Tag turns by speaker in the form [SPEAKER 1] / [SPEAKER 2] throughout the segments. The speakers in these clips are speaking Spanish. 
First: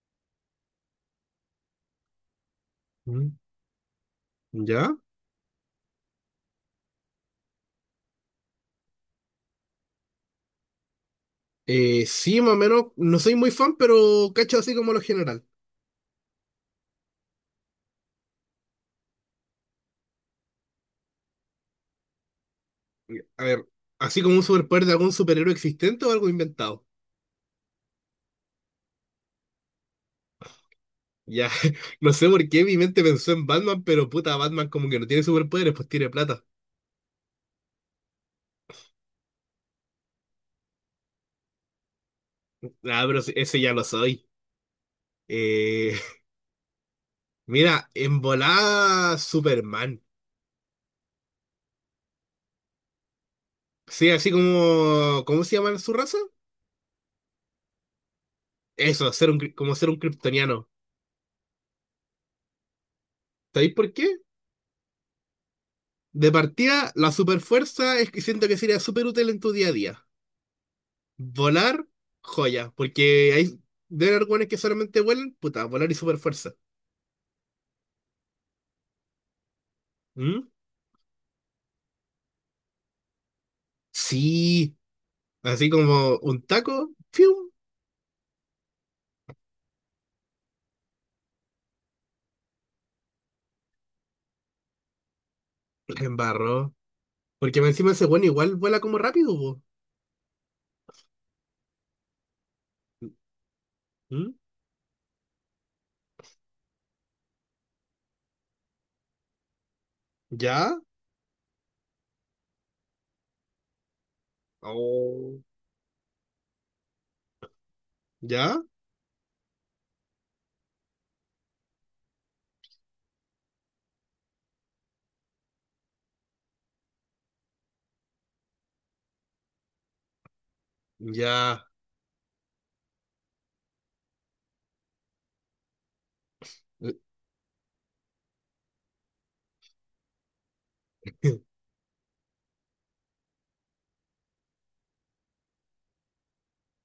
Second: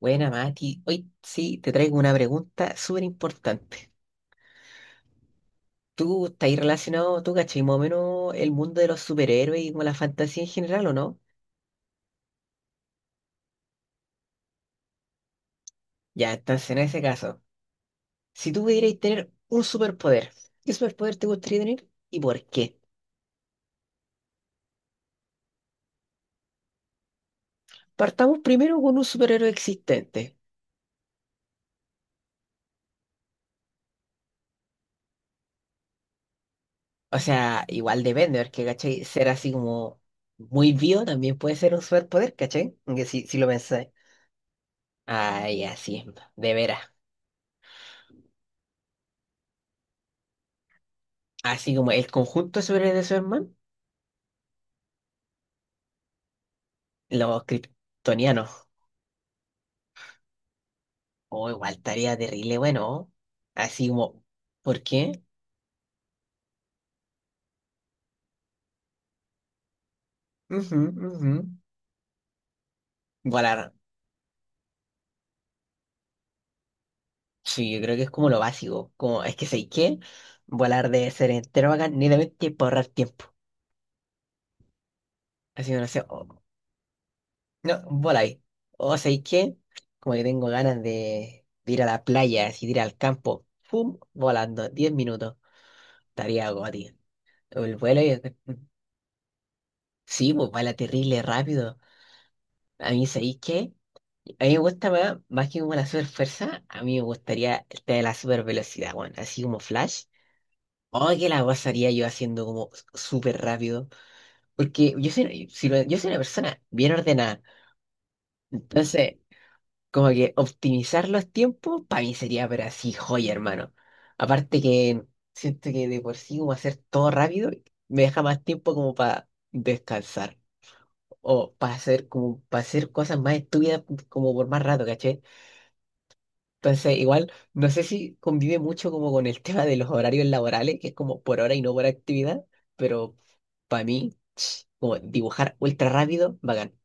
[SPEAKER 1] Buena, Mati. Hoy sí, te traigo una pregunta súper
[SPEAKER 2] Mm.
[SPEAKER 1] importante.
[SPEAKER 2] ¿Ya?
[SPEAKER 1] ¿Tú estás ahí relacionado, tú cachai, más o menos el mundo de los superhéroes y con la fantasía en general o no?
[SPEAKER 2] Sí, más o menos, no soy muy fan, pero cacho así como lo general.
[SPEAKER 1] Ya, entonces en ese caso, si tú pudierais tener un superpoder, ¿qué superpoder te gustaría tener y por qué?
[SPEAKER 2] A ver, así como un superpoder de algún superhéroe existente o algo inventado.
[SPEAKER 1] Partamos primero con un superhéroe existente.
[SPEAKER 2] Ya, no sé por qué mi mente pensó en Batman, pero puta, Batman como que no tiene superpoderes, pues tiene plata.
[SPEAKER 1] O sea, igual depende, porque, cachai, ser así como muy vivo también puede ser un superpoder, cachai,
[SPEAKER 2] Ah,
[SPEAKER 1] que
[SPEAKER 2] pero
[SPEAKER 1] si, si lo
[SPEAKER 2] ese ya lo
[SPEAKER 1] pensáis.
[SPEAKER 2] soy.
[SPEAKER 1] Ay,
[SPEAKER 2] Eh,
[SPEAKER 1] así es, de veras.
[SPEAKER 2] mira, en volada Superman.
[SPEAKER 1] Así como el conjunto de superhéroes de Superman.
[SPEAKER 2] Sí, así como, ¿cómo se llama su raza?
[SPEAKER 1] Los kryptonianos.
[SPEAKER 2] Eso, ser como ser un kryptoniano.
[SPEAKER 1] O igual estaría terrible, bueno.
[SPEAKER 2] ¿Sabéis
[SPEAKER 1] Así
[SPEAKER 2] por qué?
[SPEAKER 1] como, ¿por qué?
[SPEAKER 2] De partida, la superfuerza es que siento que sería súper útil en tu día a día.
[SPEAKER 1] Ujú, ujú.
[SPEAKER 2] Volar, joya, porque hay
[SPEAKER 1] Volar.
[SPEAKER 2] de algunos que solamente vuelan, puta, volar y super fuerza.
[SPEAKER 1] Sí, yo creo que es como lo básico. Como, es que sé qué. Volar debe ser entero bacán, netamente para ahorrar tiempo.
[SPEAKER 2] Sí, así
[SPEAKER 1] Así que no sé,
[SPEAKER 2] como un taco, ¡fium!
[SPEAKER 1] no, voláis. O sé qué. Como que tengo ganas de ir a la playa, así de ir al campo. ¡Pum! Volando, 10 minutos.
[SPEAKER 2] La
[SPEAKER 1] Estaría
[SPEAKER 2] embarró.
[SPEAKER 1] goti.
[SPEAKER 2] Porque
[SPEAKER 1] El
[SPEAKER 2] encima
[SPEAKER 1] vuelo
[SPEAKER 2] ese
[SPEAKER 1] y...
[SPEAKER 2] bueno igual vuela como rápido, po.
[SPEAKER 1] Sí, pues vuela terrible rápido. A mí, ¿sabéis qué?
[SPEAKER 2] ¿Mm?
[SPEAKER 1] A mí me gusta más, más que como la super fuerza, a mí me gustaría el tema de la super velocidad, weón, así como Flash.
[SPEAKER 2] ¿Ya?
[SPEAKER 1] O que la pasaría yo haciendo como súper rápido. Porque yo
[SPEAKER 2] Oh,
[SPEAKER 1] soy, si lo- yo soy una persona bien ordenada.
[SPEAKER 2] ¿ya?
[SPEAKER 1] Entonces, como que optimizar los tiempos, para mí sería, pero así, joya, hermano. Aparte que siento que de por sí como hacer todo rápido, me deja más tiempo como para descansar. O
[SPEAKER 2] Ya.
[SPEAKER 1] para hacer como para hacer cosas más estúpidas como por más rato, caché. Entonces, igual, no sé si convive mucho como con el tema de los horarios laborales, que es como por hora y no por actividad, pero para mí, ch, como dibujar ultra rápido, bacán.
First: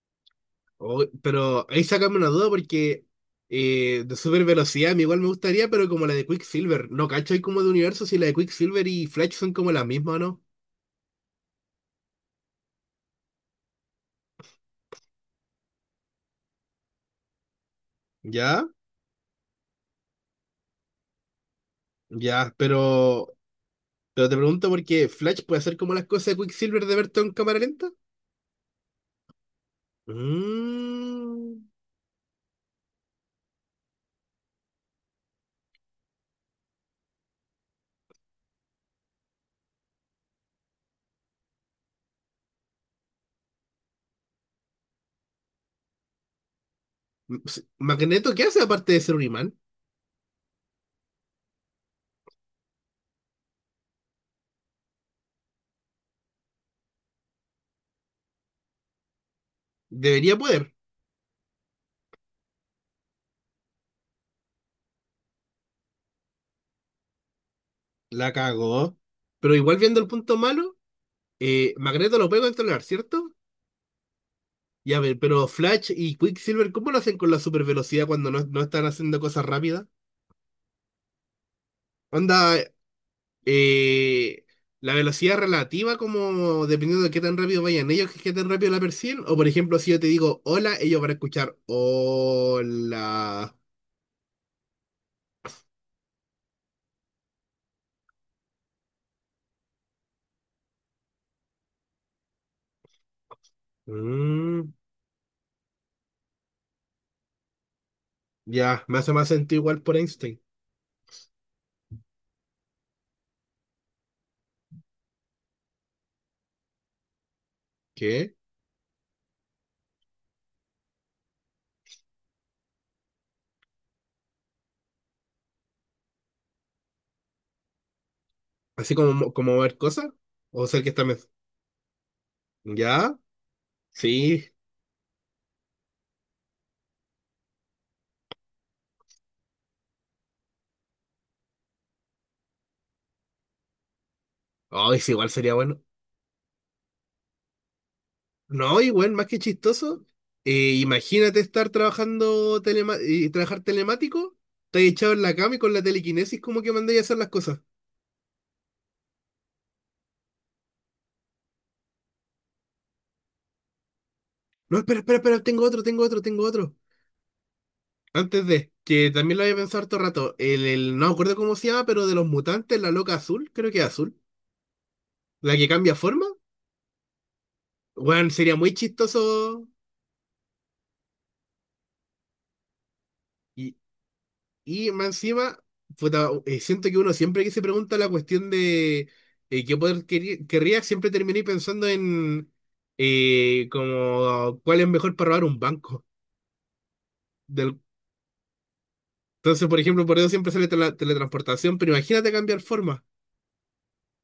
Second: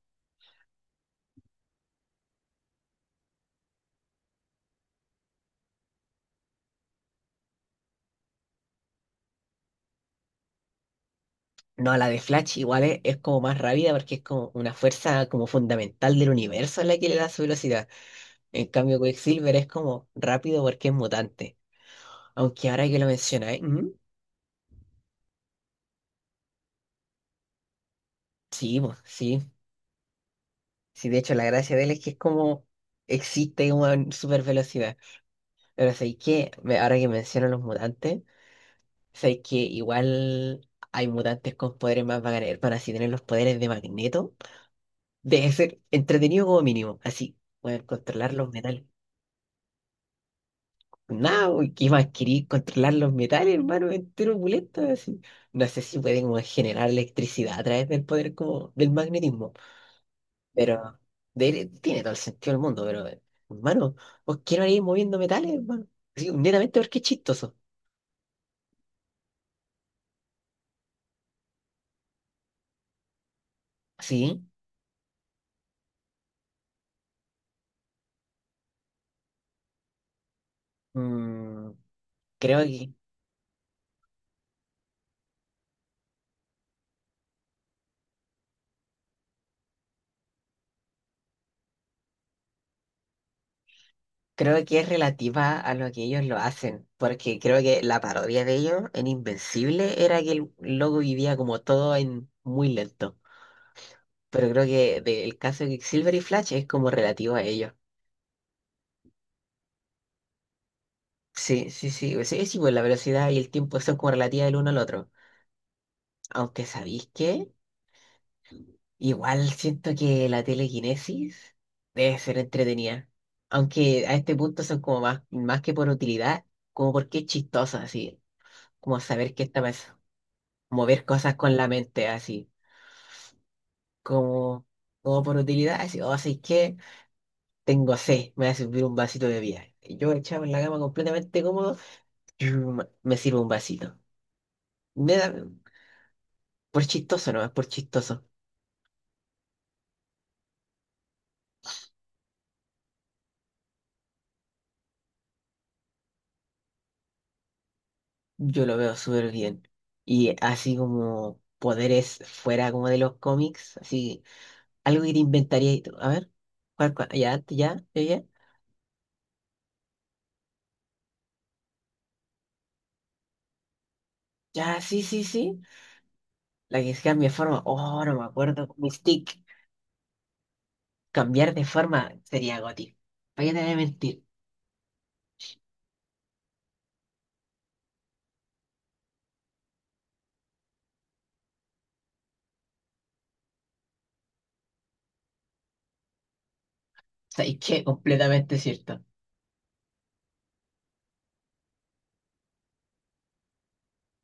[SPEAKER 2] Oh, pero ahí sacame una duda porque de super velocidad a mí igual me gustaría, pero como la de Quicksilver. No, cacho, hay como de universo si la de Quicksilver y Flash son como la misma, ¿o no?
[SPEAKER 1] No, la de Flash igual es como más rápida porque es como una fuerza como fundamental del universo la que le da su velocidad.
[SPEAKER 2] ¿Ya?
[SPEAKER 1] En cambio, Quicksilver es como rápido porque es mutante.
[SPEAKER 2] Ya,
[SPEAKER 1] Aunque ahora que lo
[SPEAKER 2] pero
[SPEAKER 1] mencionáis, mm.
[SPEAKER 2] Pero te pregunto porque Flash puede hacer como las cosas de Quicksilver de Berton en cámara lenta.
[SPEAKER 1] Sí, po, sí. Sí, de hecho, la
[SPEAKER 2] Mm.
[SPEAKER 1] gracia de él es que es como existe una super velocidad. Pero sé que ahora que menciono los mutantes. Sabéis que igual hay mutantes con poderes más bacanes, para así tener los poderes de Magneto debe ser entretenido como mínimo. Así, poder
[SPEAKER 2] Magneto,
[SPEAKER 1] controlar
[SPEAKER 2] ¿qué
[SPEAKER 1] los
[SPEAKER 2] hace
[SPEAKER 1] metales.
[SPEAKER 2] aparte de ser un imán?
[SPEAKER 1] Nada, uy, ¿qué más querí? Controlar los metales, hermano, entero opulento, así. No sé si pueden como generar electricidad a través del poder como del magnetismo,
[SPEAKER 2] Debería poder.
[SPEAKER 1] pero tiene todo el sentido del mundo, pero hermano, vos quiero ir moviendo metales, hermano. Así, netamente porque es chistoso.
[SPEAKER 2] La cagó. Pero igual viendo el punto malo, Magneto lo puede controlar, ¿cierto?
[SPEAKER 1] Sí,
[SPEAKER 2] Y a ver, pero Flash y Quicksilver, ¿cómo lo hacen con la supervelocidad cuando no están haciendo cosas rápidas?
[SPEAKER 1] mm,
[SPEAKER 2] Onda,
[SPEAKER 1] creo que
[SPEAKER 2] eh, la velocidad relativa, como dependiendo de qué tan rápido vayan ellos, que qué tan rápido la perciben. O por ejemplo, si yo te digo hola, ellos van a escuchar hola.
[SPEAKER 1] creo que es relativa a lo que ellos lo hacen, porque creo que la parodia de ellos en Invencible era que el loco vivía como todo en muy lento. Pero creo
[SPEAKER 2] Mm,
[SPEAKER 1] que del caso de Silver y Flash es como relativo a ellos.
[SPEAKER 2] ya, me hace más sentido igual por Einstein.
[SPEAKER 1] Sí, sí, sí, pues la velocidad y el tiempo son como relativas del uno al otro. Aunque sabéis que
[SPEAKER 2] ¿Qué?
[SPEAKER 1] igual siento que la telequinesis debe ser entretenida. Aunque a este punto son como más, más que por utilidad, como porque es chistosa, así,
[SPEAKER 2] Así
[SPEAKER 1] como
[SPEAKER 2] como,
[SPEAKER 1] saber qué
[SPEAKER 2] como
[SPEAKER 1] está
[SPEAKER 2] mover
[SPEAKER 1] pasando.
[SPEAKER 2] cosas. O ser que está.
[SPEAKER 1] Mover
[SPEAKER 2] Mes-
[SPEAKER 1] cosas con la mente, así,
[SPEAKER 2] ya, sí.
[SPEAKER 1] como, como por utilidad, así, o así que tengo sed, me voy a servir un vasito de bebida. Y yo echado en la cama completamente cómodo, chum, me sirvo un vasito.
[SPEAKER 2] Ay, sí,
[SPEAKER 1] Me
[SPEAKER 2] igual
[SPEAKER 1] da,
[SPEAKER 2] sería bueno.
[SPEAKER 1] por chistoso no, es por chistoso.
[SPEAKER 2] No, igual, más que chistoso. Eh, imagínate estar trabajando y trabajar telemático, te echado en la cama y con la telequinesis como que mandáis a hacer las cosas.
[SPEAKER 1] Yo lo veo súper bien. Y así como poderes fuera como de los cómics, así,
[SPEAKER 2] No, espera,
[SPEAKER 1] algo que
[SPEAKER 2] espera,
[SPEAKER 1] te
[SPEAKER 2] espera, tengo
[SPEAKER 1] inventaría y
[SPEAKER 2] otro,
[SPEAKER 1] tú,
[SPEAKER 2] tengo
[SPEAKER 1] a
[SPEAKER 2] otro,
[SPEAKER 1] ver,
[SPEAKER 2] tengo otro.
[SPEAKER 1] ¿cuál, cuál? Ya, antes, ya, ya, ya,
[SPEAKER 2] Antes de, que también lo había pensado harto rato. No me acuerdo cómo se llama, pero de los mutantes, la loca azul, creo que es azul.
[SPEAKER 1] ya, sí, sí,
[SPEAKER 2] La
[SPEAKER 1] sí.
[SPEAKER 2] que cambia forma.
[SPEAKER 1] La que cambia de forma, oh, no me
[SPEAKER 2] Bueno, sería muy
[SPEAKER 1] acuerdo, Mystique.
[SPEAKER 2] chistoso.
[SPEAKER 1] Cambiar de forma sería Goti. ¿Para qué te voy a
[SPEAKER 2] Y,
[SPEAKER 1] mentir?
[SPEAKER 2] y más encima, puta, siento que uno siempre que se pregunta la cuestión de querría, siempre terminé pensando en como cuál es mejor para robar un banco.
[SPEAKER 1] ¿Sabes
[SPEAKER 2] Del,
[SPEAKER 1] qué? Completamente cierto.
[SPEAKER 2] entonces, por ejemplo, por eso siempre sale teletransportación, pero imagínate cambiar forma.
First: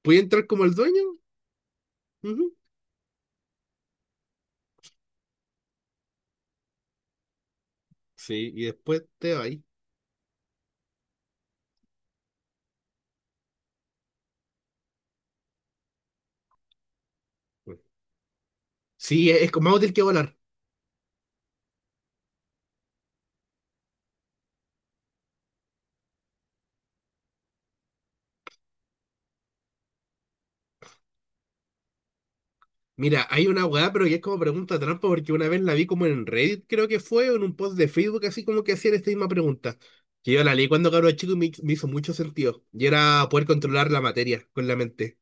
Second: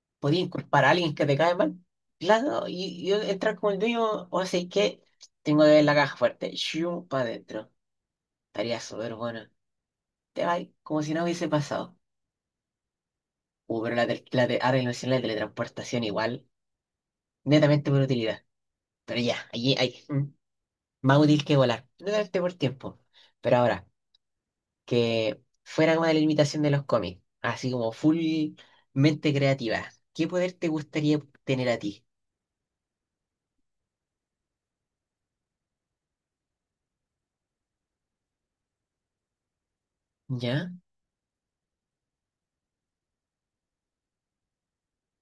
[SPEAKER 2] ¿Puede
[SPEAKER 1] Podía
[SPEAKER 2] entrar como el
[SPEAKER 1] inculpar a
[SPEAKER 2] dueño?
[SPEAKER 1] alguien que te cae mal.
[SPEAKER 2] Ujú.
[SPEAKER 1] Claro, y yo entrar como el dueño, o sea, que tengo que ver la caja fuerte. Shum para adentro.
[SPEAKER 2] Sí, y
[SPEAKER 1] Estaría
[SPEAKER 2] después
[SPEAKER 1] súper
[SPEAKER 2] te
[SPEAKER 1] bueno.
[SPEAKER 2] va ahí.
[SPEAKER 1] Te vas como si no hubiese pasado. Pero la, tel- la, te- ahora ilusión la teletransportación igual,
[SPEAKER 2] Pues.
[SPEAKER 1] netamente por utilidad. Pero
[SPEAKER 2] Sí,
[SPEAKER 1] ya,
[SPEAKER 2] es como
[SPEAKER 1] allí
[SPEAKER 2] más útil que
[SPEAKER 1] hay mm,
[SPEAKER 2] volar.
[SPEAKER 1] más útil que volar. Netamente por tiempo. Pero ahora que fuera como de la limitación de los cómics, así como full mente creativa. ¿Qué poder te gustaría tener a ti?
[SPEAKER 2] Mira, hay una weá, pero que es como pregunta trampa, porque una vez la vi como en Reddit, creo que fue, o en un post de Facebook, así como que hacían esta misma pregunta. Que yo la leí
[SPEAKER 1] ¿Ya?
[SPEAKER 2] cuando cabro chico y me hizo mucho sentido. Y era poder controlar la materia con la mente.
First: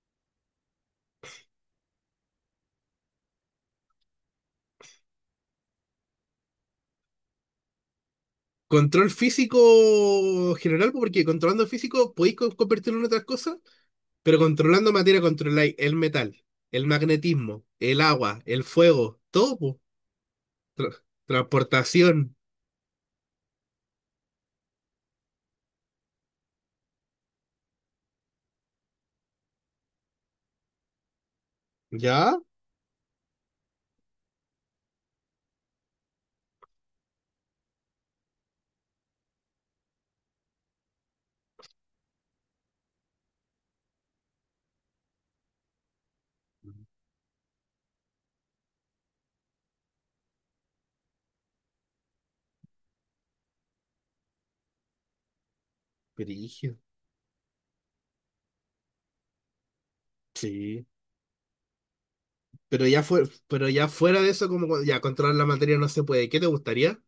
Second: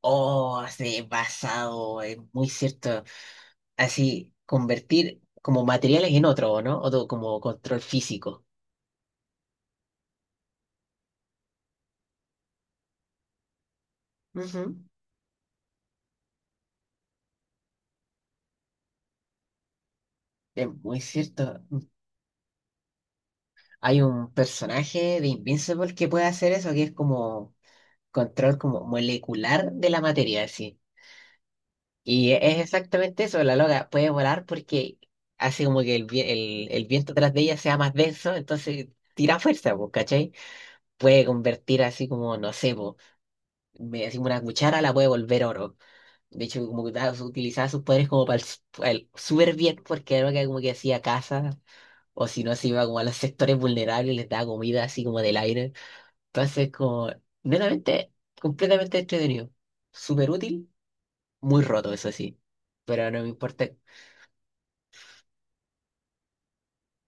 [SPEAKER 1] Oh, sí, basado, es muy cierto. Así, convertir como materiales en otro, ¿no? Otro como control físico.
[SPEAKER 2] Control físico general, pues, porque controlando físico podéis convertirlo en otras cosas, pero
[SPEAKER 1] Ujú.
[SPEAKER 2] controlando materia controláis el metal, el magnetismo, el agua, el fuego, todo, po.
[SPEAKER 1] Es muy
[SPEAKER 2] Tra-
[SPEAKER 1] cierto.
[SPEAKER 2] transportación.
[SPEAKER 1] Hay un personaje de Invincible que puede hacer eso, que es como control como molecular de la materia, así. Y
[SPEAKER 2] ¿Ya?
[SPEAKER 1] es exactamente eso, la loca puede volar porque hace como que el viento atrás de ella sea más denso, entonces tira fuerza, pues, ¿cachai? Puede convertir así como, no sé, po, me decimos una cuchara, la puede volver oro. De hecho, como que utilizaba sus poderes como para pa' el súper bien, porque era que como que hacía casa, o si no, se iba como a los sectores vulnerables, les daba comida así como del aire. Entonces,
[SPEAKER 2] Brígido.
[SPEAKER 1] como, netamente, completamente entretenido. Súper útil,
[SPEAKER 2] Sí.
[SPEAKER 1] muy roto, eso sí.
[SPEAKER 2] Pero ya
[SPEAKER 1] Pero no
[SPEAKER 2] fue,
[SPEAKER 1] me
[SPEAKER 2] pero
[SPEAKER 1] importa.
[SPEAKER 2] ya fuera de eso, como ya controlar la materia no se puede. ¿Qué te gustaría?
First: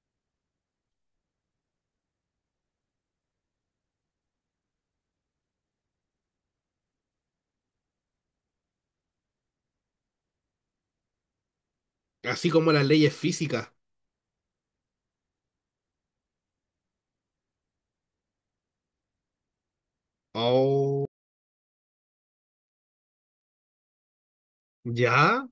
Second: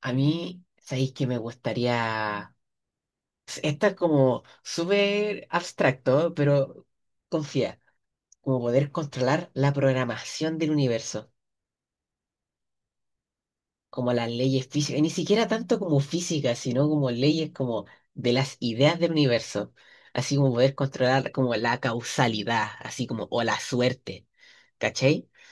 [SPEAKER 1] A mí, sabéis que me gustaría. Está como súper abstracto, pero confía, como poder controlar la programación del universo,
[SPEAKER 2] Así como las leyes físicas.
[SPEAKER 1] como las leyes físicas, y ni siquiera tanto como física, sino como leyes como de las ideas del universo, así como poder
[SPEAKER 2] Oh,
[SPEAKER 1] controlar como la causalidad, así como o la suerte, ¿cachai?
[SPEAKER 2] ¿ya?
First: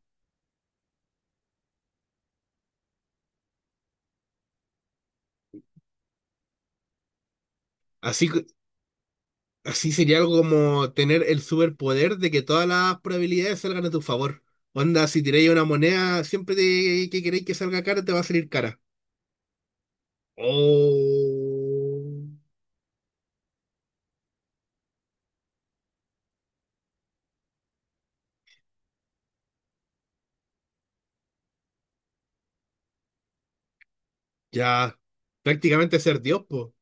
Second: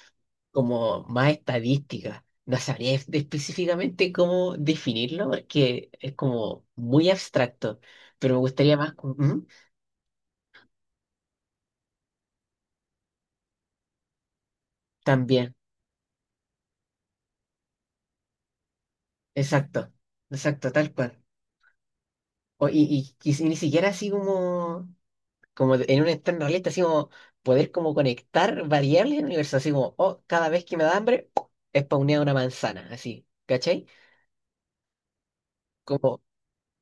[SPEAKER 1] Como más estadística. No sabría específicamente cómo definirlo porque es como muy abstracto,
[SPEAKER 2] Así,
[SPEAKER 1] pero me
[SPEAKER 2] que-
[SPEAKER 1] gustaría más como... ¿Mm?
[SPEAKER 2] así sería algo como tener el superpoder de que todas las probabilidades salgan a tu favor. Onda, si tiráis
[SPEAKER 1] También,
[SPEAKER 2] una moneda, que queréis que salga cara, te va a salir cara.
[SPEAKER 1] exacto, exacto, tal cual.
[SPEAKER 2] Oh,
[SPEAKER 1] O- y ni siquiera así como, como en un entorno realista, así como poder como conectar variables en el universo, así como, oh, cada vez que me da hambre, spawnea una manzana, así, ¿cachai?
[SPEAKER 2] ya. Prácticamente
[SPEAKER 1] Como,
[SPEAKER 2] ser Dios, po.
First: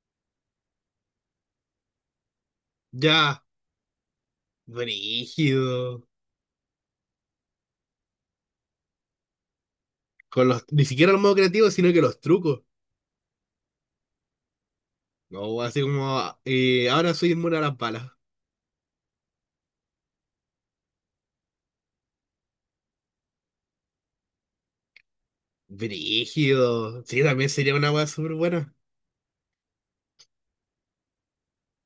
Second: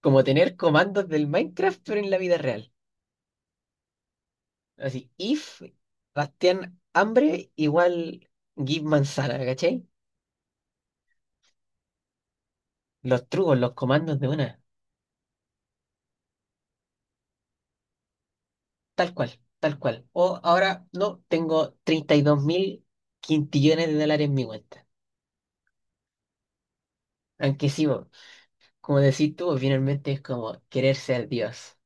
[SPEAKER 1] como tener comandos del Minecraft, pero en la vida real.
[SPEAKER 2] Ya.
[SPEAKER 1] Así, if
[SPEAKER 2] Brígido.
[SPEAKER 1] Bastián hambre igual give manzana, ¿cachai?
[SPEAKER 2] Con los, ni siquiera el modo creativo, sino que los trucos.
[SPEAKER 1] Los trucos, los comandos de una,
[SPEAKER 2] No, así como, ahora soy inmune a las balas.
[SPEAKER 1] tal cual, tal cual. O ahora, no, tengo 32.000 quintillones de dólares en mi cuenta.
[SPEAKER 2] Brígido. Sí, también
[SPEAKER 1] Aunque
[SPEAKER 2] sería
[SPEAKER 1] sí,
[SPEAKER 2] una weá
[SPEAKER 1] vos,
[SPEAKER 2] súper buena.
[SPEAKER 1] como decís tú, finalmente es como querer ser Dios.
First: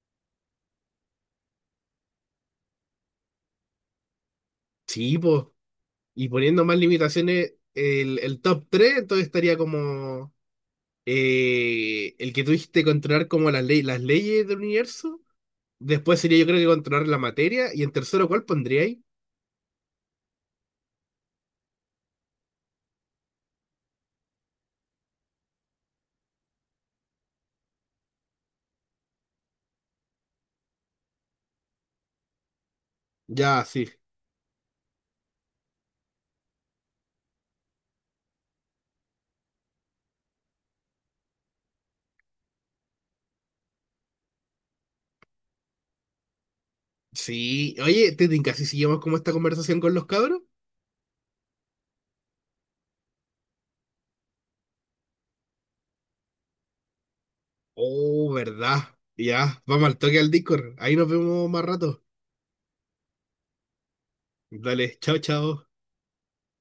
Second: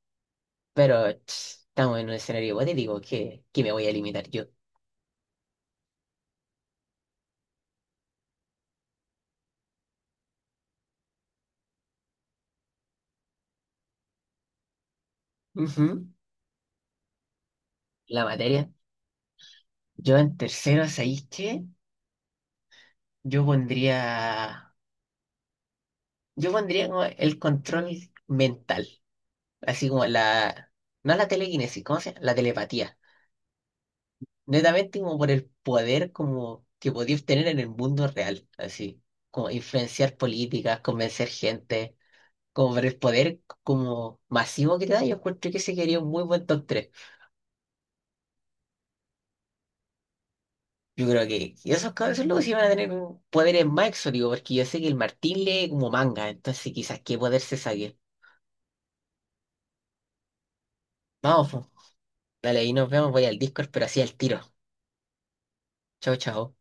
[SPEAKER 1] Pero ch, estamos en un escenario hipotético que, me voy a limitar yo.
[SPEAKER 2] Sí, pues. Y poniendo más limitaciones, el top 3 entonces estaría como el que tuviste que controlar como las, ley- las leyes del universo.
[SPEAKER 1] Ujú.
[SPEAKER 2] Después sería yo creo que controlar la materia. Y en
[SPEAKER 1] La
[SPEAKER 2] tercero, ¿cuál
[SPEAKER 1] materia.
[SPEAKER 2] pondría ahí?
[SPEAKER 1] Yo en tercero, ¿sabéis qué? Yo pondría, yo pondría como el control mental. Así como la... No la telequinesis, ¿cómo se llama? La telepatía.
[SPEAKER 2] Ya, sí.
[SPEAKER 1] Netamente como por el poder como que podía obtener en el mundo real, así. Como influenciar políticas, convencer gente. Como por el poder como masivo que te da, yo encuentro que ese quería un muy buen top 3.
[SPEAKER 2] Sí. Oye, Tetin, casi seguimos como esta conversación con los cabros.
[SPEAKER 1] Yo creo que y esos cabezos locos sí van a tener poderes más exóticos, porque yo sé que el Martín lee como manga, entonces quizás qué poder se saque.
[SPEAKER 2] Oh, ¿verdad? Ya, vamos al toque al Discord. Ahí nos vemos
[SPEAKER 1] Vamos,
[SPEAKER 2] más
[SPEAKER 1] po.
[SPEAKER 2] rato.
[SPEAKER 1] Dale, ahí nos vemos, voy al Discord, pero así al tiro.
[SPEAKER 2] Dale, chao, chao.
[SPEAKER 1] Chao, chao.